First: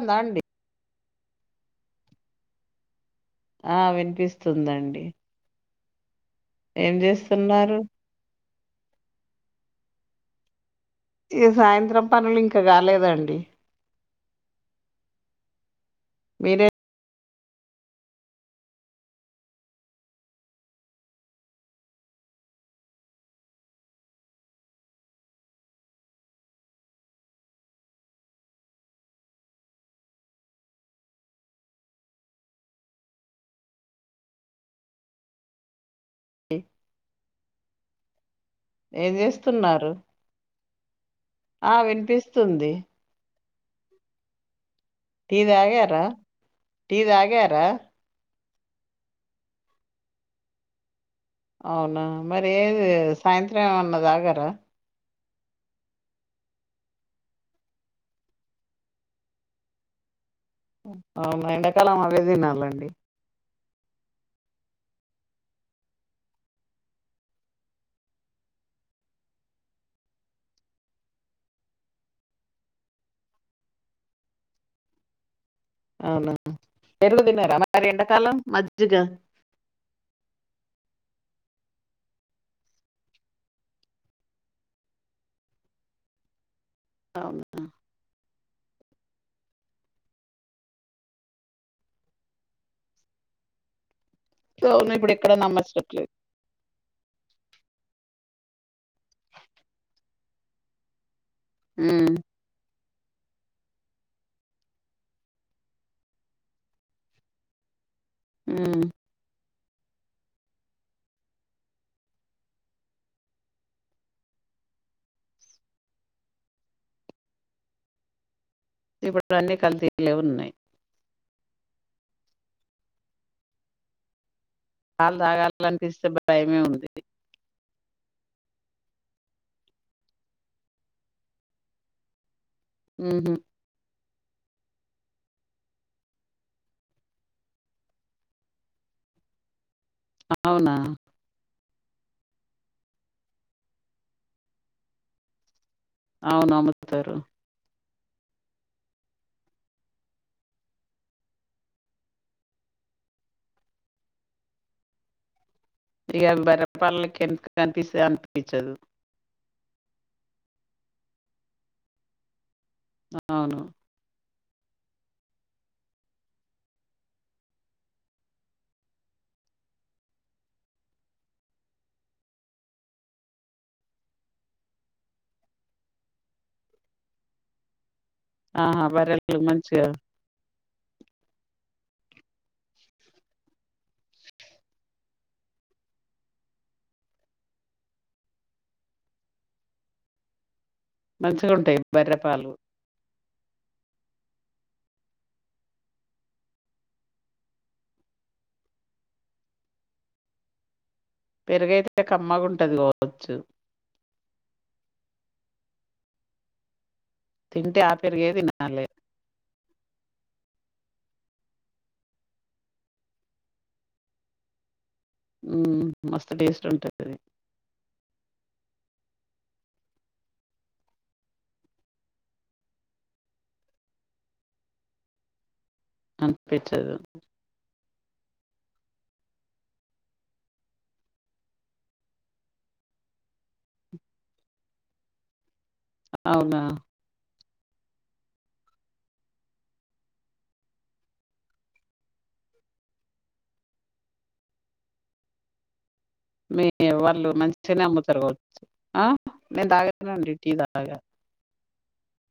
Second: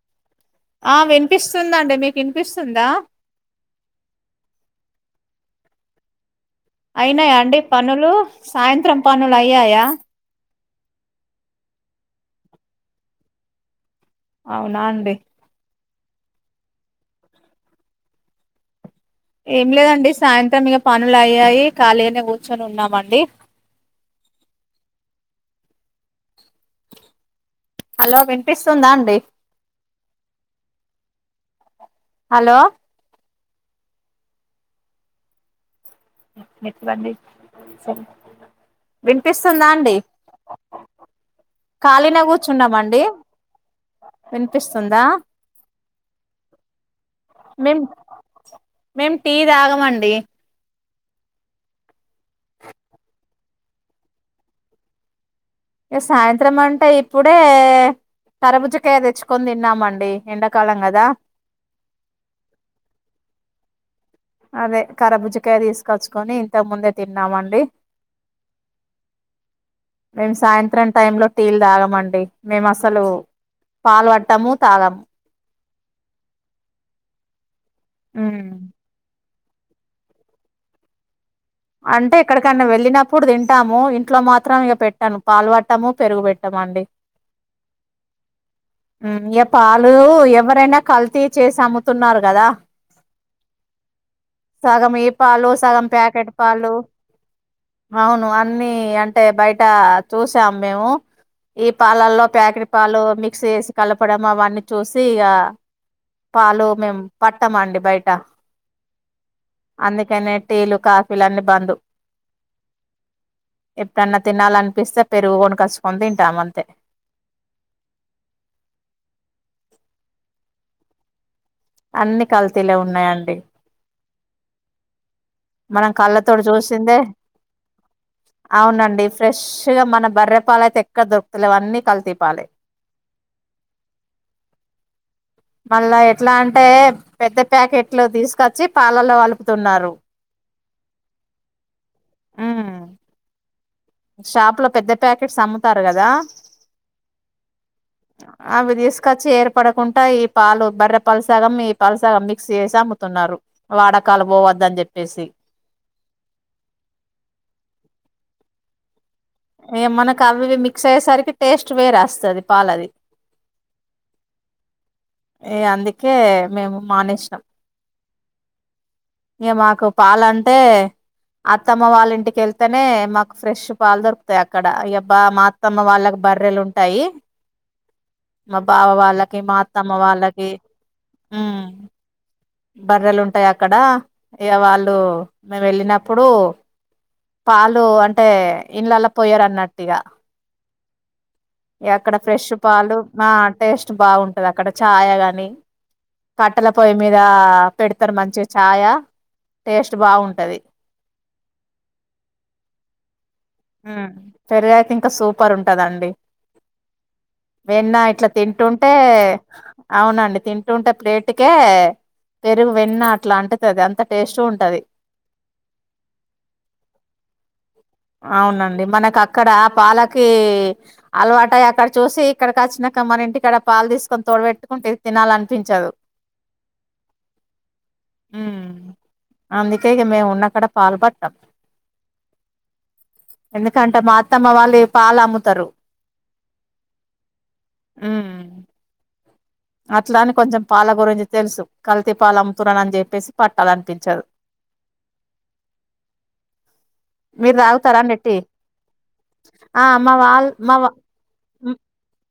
[inaudible] దాండి ఆ విన్పిస్తుందండి మీకిన్పిస్తుందా ఆ విన్పిస్తుందండి అయినాయా అండి పనులు సాయంత్రం పనులు అయ్యాయా ఈ సాయంత్రం పనులు ఇంక గాలేదండి అవునా అండి మీరే ఏం లేదండి సాయంత్రం ఇగ పనులు అయ్యాయి ఖాళీగనే కూర్చొని ఉన్నామండి. హలో విన్పిస్తుందా అండి హలో నె నెట్ బంద్ జేయ్ సం ఏం విన్పిస్తుందా చేస్తున్నారు అండి ఆ ఖాళినే వినిపిస్తుంది కూర్చున్నామండి. విన్పిస్ టీ దాగార టీ దాగార మేం మేం టీ తాగమండి అవునా మరి ఏది సాయంత్రం ఏమన్నా దాగరా సాయంత్రం అంటే ఇప్పుడే తరబుజ్జకాయ తెచ్చుకొని తిన్నామండి ఎండాకాలం కదా అవు ఎండాకాలం అవే తిినాలండి అదే కరబుజకాయ తీసుకొచ్చుకొని ఇంతకుముందే తిన్నామండి మేము సాయంత్రం టైంలో టీలు తాగమండి మేము అసలు పాలు వట్టము తాగము అవునా [inaudible] దినారా మ కాదెండ కాలం అంటే ఎక్కడికన్నా వెళ్ళినప్పుడు తింటాము ఇంట్లో మాత్రం ఇక పెట్టను పాలు పట్టము పెరుగు పెట్టమండి. అవునా ఉమ్ ఇగ పాలు ఎవరన్నా కల్తీ చేసి అమ్ముతున్నారు కదా సో అవును సగం ఈ ఇప్పుడు ఎక్కడ పాలు సగం నమ్మచ్చట్లేదు ప్యాకెట్ పాలు అవును అన్ని అంటే బయట చూసాం మేము ఈ ఉమ్ పాలల్లో ప్యాకేటు పాలు మిక్స్ చేసి కలపడం అవన్నీ చూసి ఇగ పాలు మేము పట్టమండి బయట ఊమ్ అందుకనే టేలు కా పీలన్నీ బంధు ఎప్పుడన్నా తినాలనిపిస్తే పెరుగు గొనకచ్చుకొని తింటాం అంతే ఇప్పుడు అన్ని కల్తీలే ఉన్నాయ్ అన్ని కల్తీలే ఉన్నాయంండి పాలు తాగాల ంటిస్తే కళ్ళతోటి భయమే ఉంది చూసిందే అవునండి ఫ్రెష్గా మన బర్రెపాల అయితే ఎక్కడ దొరుకుతులే అవన్నీ కలితీపాలి ఊ హూ మళ్ళా ఎట్లా అంటే పెద్ద ప్యాకెట్లు తీసుకొచ్చి పాలల్లో కలుపుతున్నారు అవునా ఆ షాప్ లో పెద్ద ప్యాకెట్ సమ్ము అవును అమ్ముతారు అవి తీసుకొచ్చి ఏర్పడకుండా ఈ పాలు బర్రె పాలు సగం ఈ పాలుసగం మిక్స్ చేసి అమ్ముతున్నారు వాడకాలు పోవద్దని చెప్పేసి ఇగ బర్రె పాలకి ఎంత కనిపిస్త అనిపించదు ఏ మనకు అవి ఇవి మిక్స్ అయ్యేసరికి టేస్ట్ వేరేస్తుది అవును ఈ అందుకే మేము మానేసాం ఇక మాకు పాలు అంటే అత్తమ్మ వాళ్ళ ఇంటికి వెళ్తేనే మాకు ఫ్రెష్ పాలు దొరుకుతాయి అక్కడ ఇబా మా అత్తమ్మ వాళ్ళకి బర్రెలు ఉంటాయి మా ఆహా! బావ బర్రెలు వాళ్ళకి మా మంచిగా తమ వాళ్ళకి ఆ బర్రెలు ఉంటాయి అక్కడ ఇగ వాళ్ళు మేము వెళ్ళినప్పుడు పాలు అంటే ఇంలలా పోయారు అన్నట్టుగా మంచిగుంటాయి ఇ అక్కడ బర్రె ఫ్రెష్ పాలు మా టేస్ట్ బాగుంటది అక్కడ ఛాయ కాని కట్టెల పొయ్యి మీద పెడతారు మంచి ఛాయ టేస్ట్ బాగుంటది పెరుగైతే కమ్మగాంటది పోవచ్చు హ్మం పెరిగాయకి ఇంకా సూపర్ ఉంటదండి తింటే ఆ వెన్న ఇట్లా పెరుగే తినాలె. తింటుంటే అవునండి తింటుంటే ప్లేట్కే పెరుగు వెన్న అట్లా అంటతుది అంత టేస్ట్ ఉంటది ఉ మస్త టేస్ట్ ఉంటుదిది అవునండి. మనకు అక్కడ పాలకి అలవాటయి అక్కడ చూసి ఇక్కడకి వచ్చినాక మన ఇంటికాడ పాలు తీసుకొని తోడబెట్టుకుంటే తినాలి అనిపించదు. అనిపించదు ఉ అందుకే ఇక మేము ఉన్నక్కడ పాలుపట్టాం ఎందుకంటే మా అత్తమ్మ వాళ్ళు పాలు అమ్ముతారు అవునా ఆ అట్లాని కొంచెం పాల గురించి తెలుసు కల్తీ పాల అమ్ముతున్నాను అని చెప్పేసి పట్టాలనిపించదు మీ వాళ్ళు మీరు మంచిగానే తాగుతారా అండి టీ అమ్ముతరగవచ్చు ఆ నేను ఆ మా తాగానండి వాళ్ టీ మా వా దాగా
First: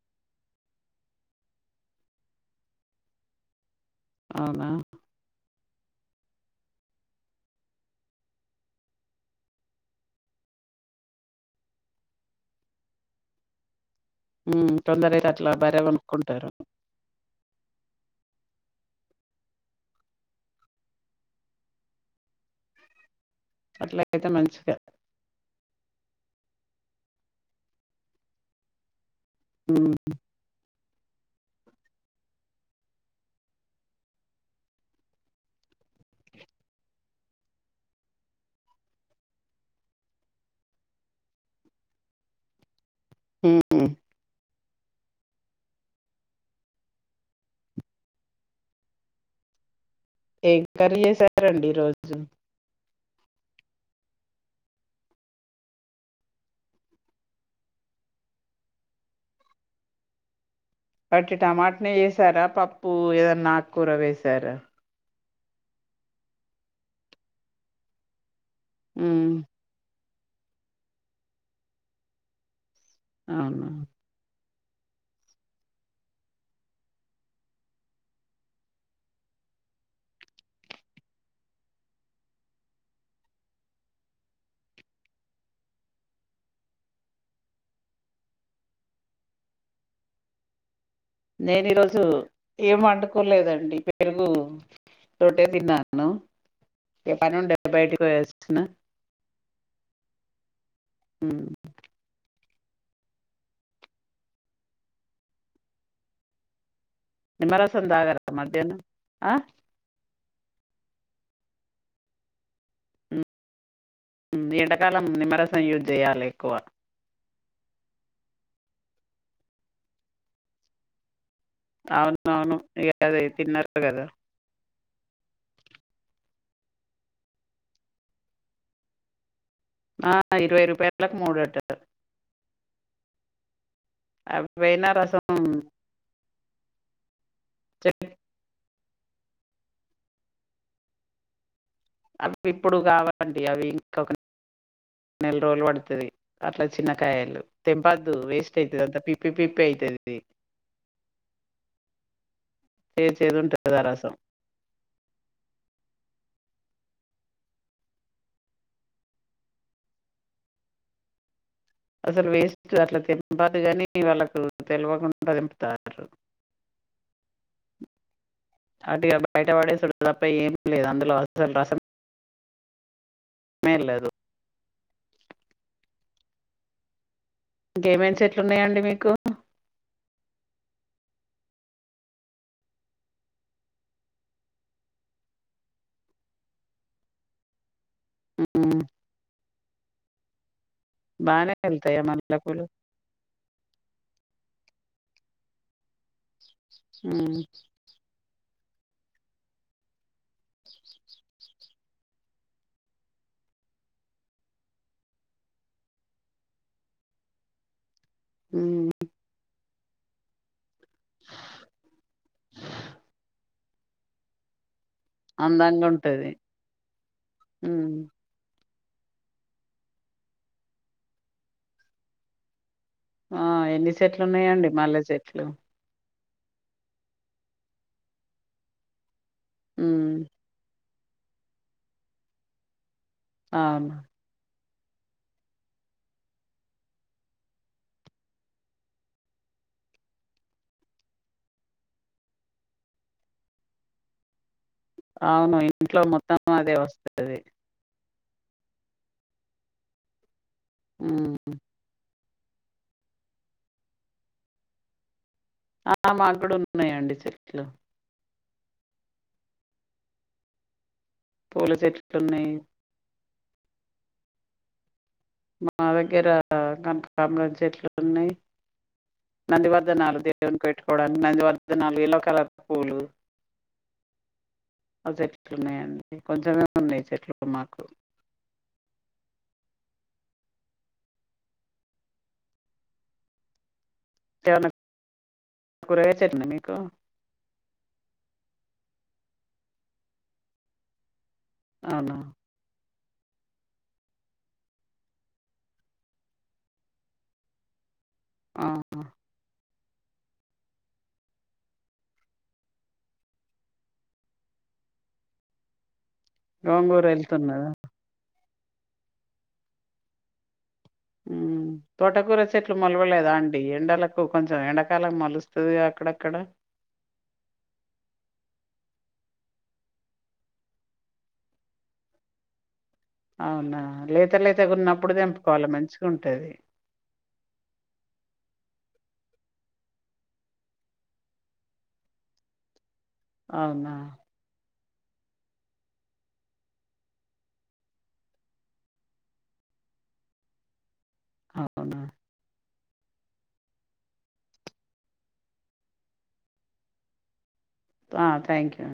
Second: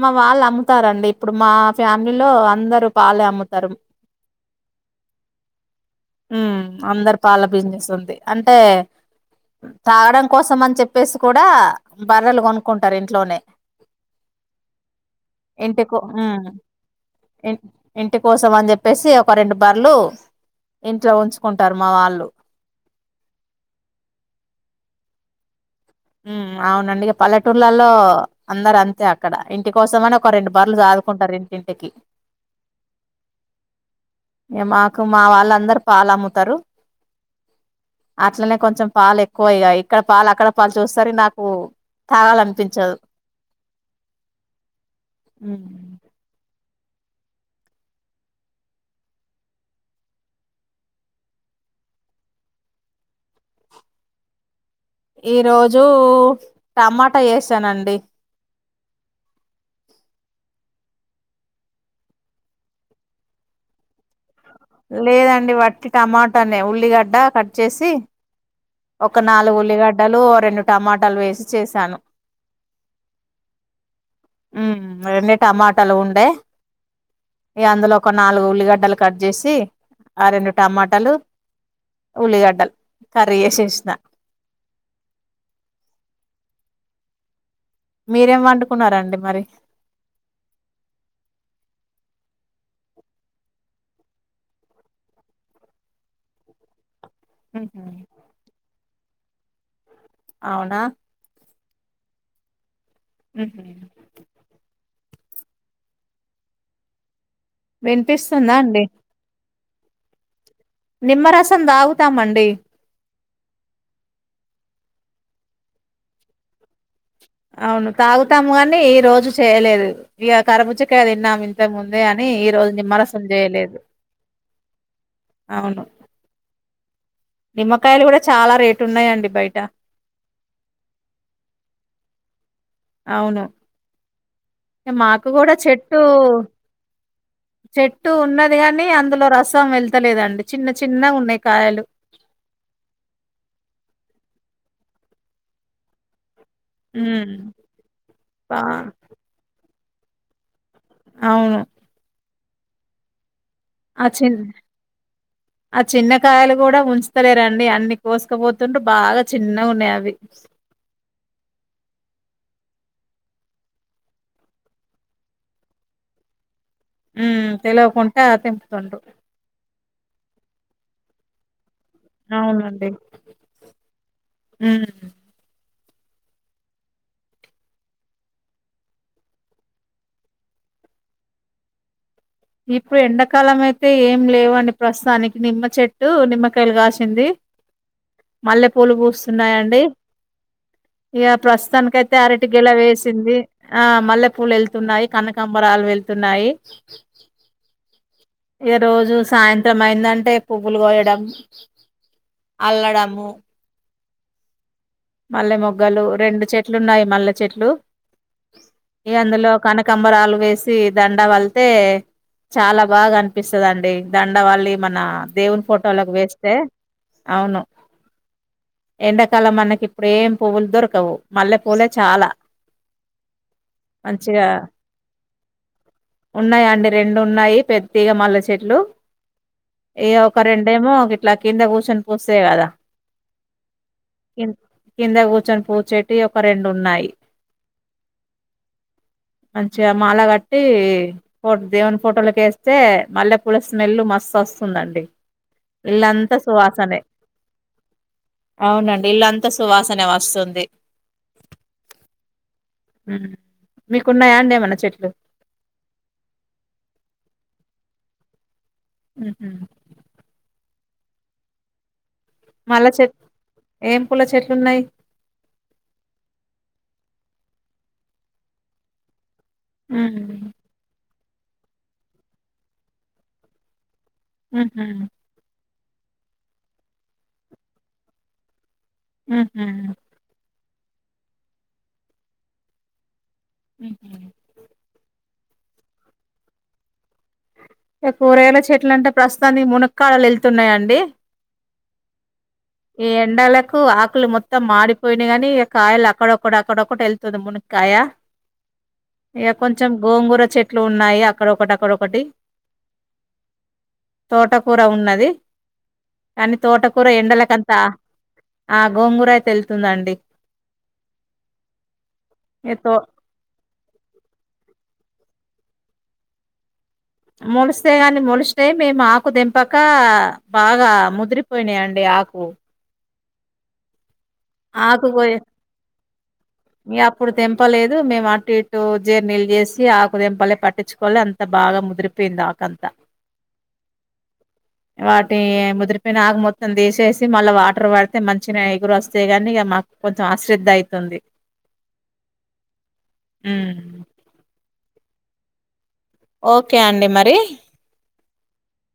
మా వాళ్ళు అమ్ముతారండి ఇప్పుడు మా ఫ్యా మీలీలో అందరు పాలే అమ్ముతారు [inaudible] హ్మ్మ్ అందరు పాల బిజినెస్ ఉంది అంటే తాగడం కోసం అని చెప్పేసి కూడా బర్రలు కొనుక్కుంటారు ఇంట్లోనే ఉ కొందరూ అయితే అట్లా బర్రె ఇంటికు ఉమ్ కోనుకుంటారు ఇంటి కోసం అని చెప్పేసి ఒక రెండు బర్లు ఇంట్లో ఉంచుకుంటారు మా వాళ్ళు అట్లా ఐతే మంచిగా హ్మ్మ్ అవునండీ పల్లెటూర్లలో అందరు అంతే ఆక్కత ఇక్కడ ఇంటి హ్మ్. కోసంమని ఒక రెండు బర్లు సాధుకుంటున్న ఉంటరు ఇంటింటికి మాకు మా వాళ్ళందరు పాలు అమ్ముతారు అట్లనే కొంచం పాలు ఎక్కువయ ఇక్కడ పా అక్కడ వాళ్ళు చూస్తారు నాకు తాగలనిపించదు హు హూ అ ఏంకర్రి చేసారండి ఈ రోజు ఈ రోజు టమాటా వేసానండి వట్టి టమాటని వేసారా పప్పు ఏదన్నా ఆకుకూర వేసారా లేదండి వట్టి టమాటానే ఉల్లిగడ్డ కట్ చేసి ఒక ఉమ్ నాలుగుల్లిగడ్ వడలు రెండు టమాటాలు వేసి చేశాను అవును ఊ రెండు టమాటాలు ఉండే ఇ అందులో ఒక నాలుగు ఉల్లిగడ్డలు కట్ చేసి ఆ రెండు టమాటాలు ఉల్లిగడ్డలు ప్రియశృష్ణ మీరేం వండుకున్నారండి మరి నేను ఈరోజు ఏం అండుకోలేదండి పెరుగు రోటే తిన్నాను ఏ పని ఉ బయోటిక్ వయస్తున్నా అవునా ఉమ్. ఉ నిమ్మరసం తాగర వినిపిస్తుందా మధ్యానం అండి నిమ్మరసం దాగుతామండి ఎండాకాలం నిమ్మరసం యూజ్ చేయాలి ఎక్కువ అవును తాగుతాము కానీ ఈ రోజు చేయలేదు ఇక కరబోజకాయ అది తిన్నాము అంతే ముందే అని ఈ అవునవును రోజు ఇగ అదే నిమ్మరసం చేయలేదు తిన్నారు కదా అవును నిమ్మకాయలు కూడా చాలా రేటు ఉన్నాయంండి బయట ఆ ఇరువై రూపాయలకి మూడంటారు అవును అ మాకు కూడా చెట్టు చెట్టు చె- ఉన్నది కాని కానీ అందులో రసం వెళ్తలేదండి చిన్న చిన్నగా ఉన్నాయి కాయలు అవి ఇప్పుడు కావాలండి అవి ఇంక నెల రోజులు పడుతుది అట్లా ఉమ్ చిన్నకాయలు తెంపద్దు వేస్ట్ బా అవుతుది అంతా పిప్పి పిప్పి అవుతుది పి అవును సే సేంట ఆ చిన్న ఆ చిన్నకాయలు కూడా ఉంచ సరే రండి అన్ని కోసుకపోతుంటూ బాగా చిన్నగా ఉన్నాయి అవి అసలు వేస్ట్ అట్లా తెంపదు కానీ వాళ్ళకు తెలివకుండా దింపుతారు ఉ తెలాకు ఆ తింపుతుండు ఇపై ఏమి లేదు అందులో అసలు రసం అవునండి లేదు హ హుమ్ ఇంకేంయినా చెట్లు ఉన్నాయాండి మీకు ఇప్పుడు ఎండాకాలం అయితే ఏం లేవండి ప్రస్తుతానికి నిమ్మ చెట్టు నిమ్మకాయలు కాసింది మల్లె హ్మ్ పూలు పూస్తున్నాయిండి అే ఇక బానే ప్రస్తుతానిక వెళ్తాయా అయితే అరటి మల్లెపూలు గెలా వేసింది ఆ మల్లె పూలు వెళ్తు న్నాయి కనకంబరాలు వెళ్త సున్నాయి హ్మ్ ఇ రోజు సాయంత్రం అయిందంటే పువ్వులు కోయడం అల్లడము మల్లె మొగ్గలు రెండు చెట్లు ఉన్నాయి మల్లె చెట్లు హ్మ్ ఏ అందులో కనక కంబరా ఆలు వేస్ తే దండ వళ్తే చాలా బాగా అనిపిస్తుంది అండి దండ వాళ్ళి మన దేవుని అందంగా ఫోటోలకు ఉంటది వేస్తే అవును హ్మ్ ఎండకాలం అనకి ఇప్పుడు ఏం పువ్వులు దొరకవు మల్లె పూలే చాలా ఆ ఎన్ని చెట్లు ఉన్నాయండి మల్లె చెట్లు ఉన్నాయా అండి రెండు ఉన్నాయి పెతిగ మల్ల చెట్లు ఇ హ్మ్ ఒక రెండేమో ఇట్లా కింద కూర్చొని పోస్తేయి కదా ఆవును ఇన్ కింద కూర్చొని పూచేటి ఒక రెండు ఉన్నాయి మంచిగా మాల కట్టి ఫొ దేవుని ఫోటోలకు ఏస్తే మల్లె పూల స్మెల్ మస్తు వస్తు అవును ఇంట్లో మొత్తం అదే సువాసనే వస్తది. అవునండి ఇల్లంత్- త్త సువాసనె వస్తుంది. ఉ ఉ మీకున్నాయా అండి ఏమన్న చెట్లు. ఆ మాకు కూడా ఉన్నాయి అంది చెట్లు ఉహు పూల చెట్లు ఉన్నాయి మల్లే చెట్ ఏం పూల చెట్లున్నాయి మా దగ్గర కనకాబారం చెట్లు ఉన్నాయి నందివర్ధనలు చెట్లు ఉహు దేవునికి పెట్టుకోడానికు నందివర్ధనలుఎల్లో కలర్ పూలు ఉహు ఆ చెట్లు ఉన్నాయండి కొంచెమే ఉన్నాయి చెట్లు మాకు ఉహు ఉహ ఇంకా ఏంన్న కూరగాయలు చెట్లు ఉన్నాయండి మీకు కూరగాయల చెట్లు అంటే ప్రస్తుతానికి మునక్కాడలు ఎళ్తున్నాయంండి అవునా ఈ ఎండలకు ఆకులు మొత్తం మాడిపోయినా కాని కాయలు అక్కడొక్క అక్కడొక్కటి ఎళ్తుంది మునక్కాయ ఆ ఏప్ కొంచెం గోంగూర చెట్లు ఉన్నాయి అక్కడ ఒకటి అక్కడొ ఒకటి తోటకూర ఉన్నది కానీ గోంగూర తోటకూర వెళ్తున్నదా ఎండలకంత ఆ గోంగూరయి ఎలుతుందండి ఉ తోటకూర చెట్లు ఇక తో మొలవలేదా అండి ఎండలకు కొంచెం ఎంండకాలం మోలుస్త- స్తుంది అక్కడక్కడ మొలిస్తే గాని మొలిస్తే మేము ఆకు దేయంపక బాగా ముదిరిపోయినా అండి ఆకు అవునా లేద్ ఆకుగోయ ఉంటది మీ అప్పుడు తెంపలేదు మేము అటు ఇటు జీర్నీీళ్ళు చేసి ఆకుదిేంపలే పట్టించుకోలే అంత బాగా ముదిరిపోయింది ఆకంతా అవునా వాటి ముదిరిపోయిన ఆగ మొత్తం తీసేసి మళ్ళా వాటర్ పడితే మంచిిన ఎగురు వస్తంది చేయగాని ఇక మాకు కొంచెం అశ్రద్ధ అవుతుంది అవునా ఊ ఓకే అండి మరి ఆ థ్యాంక్ యూ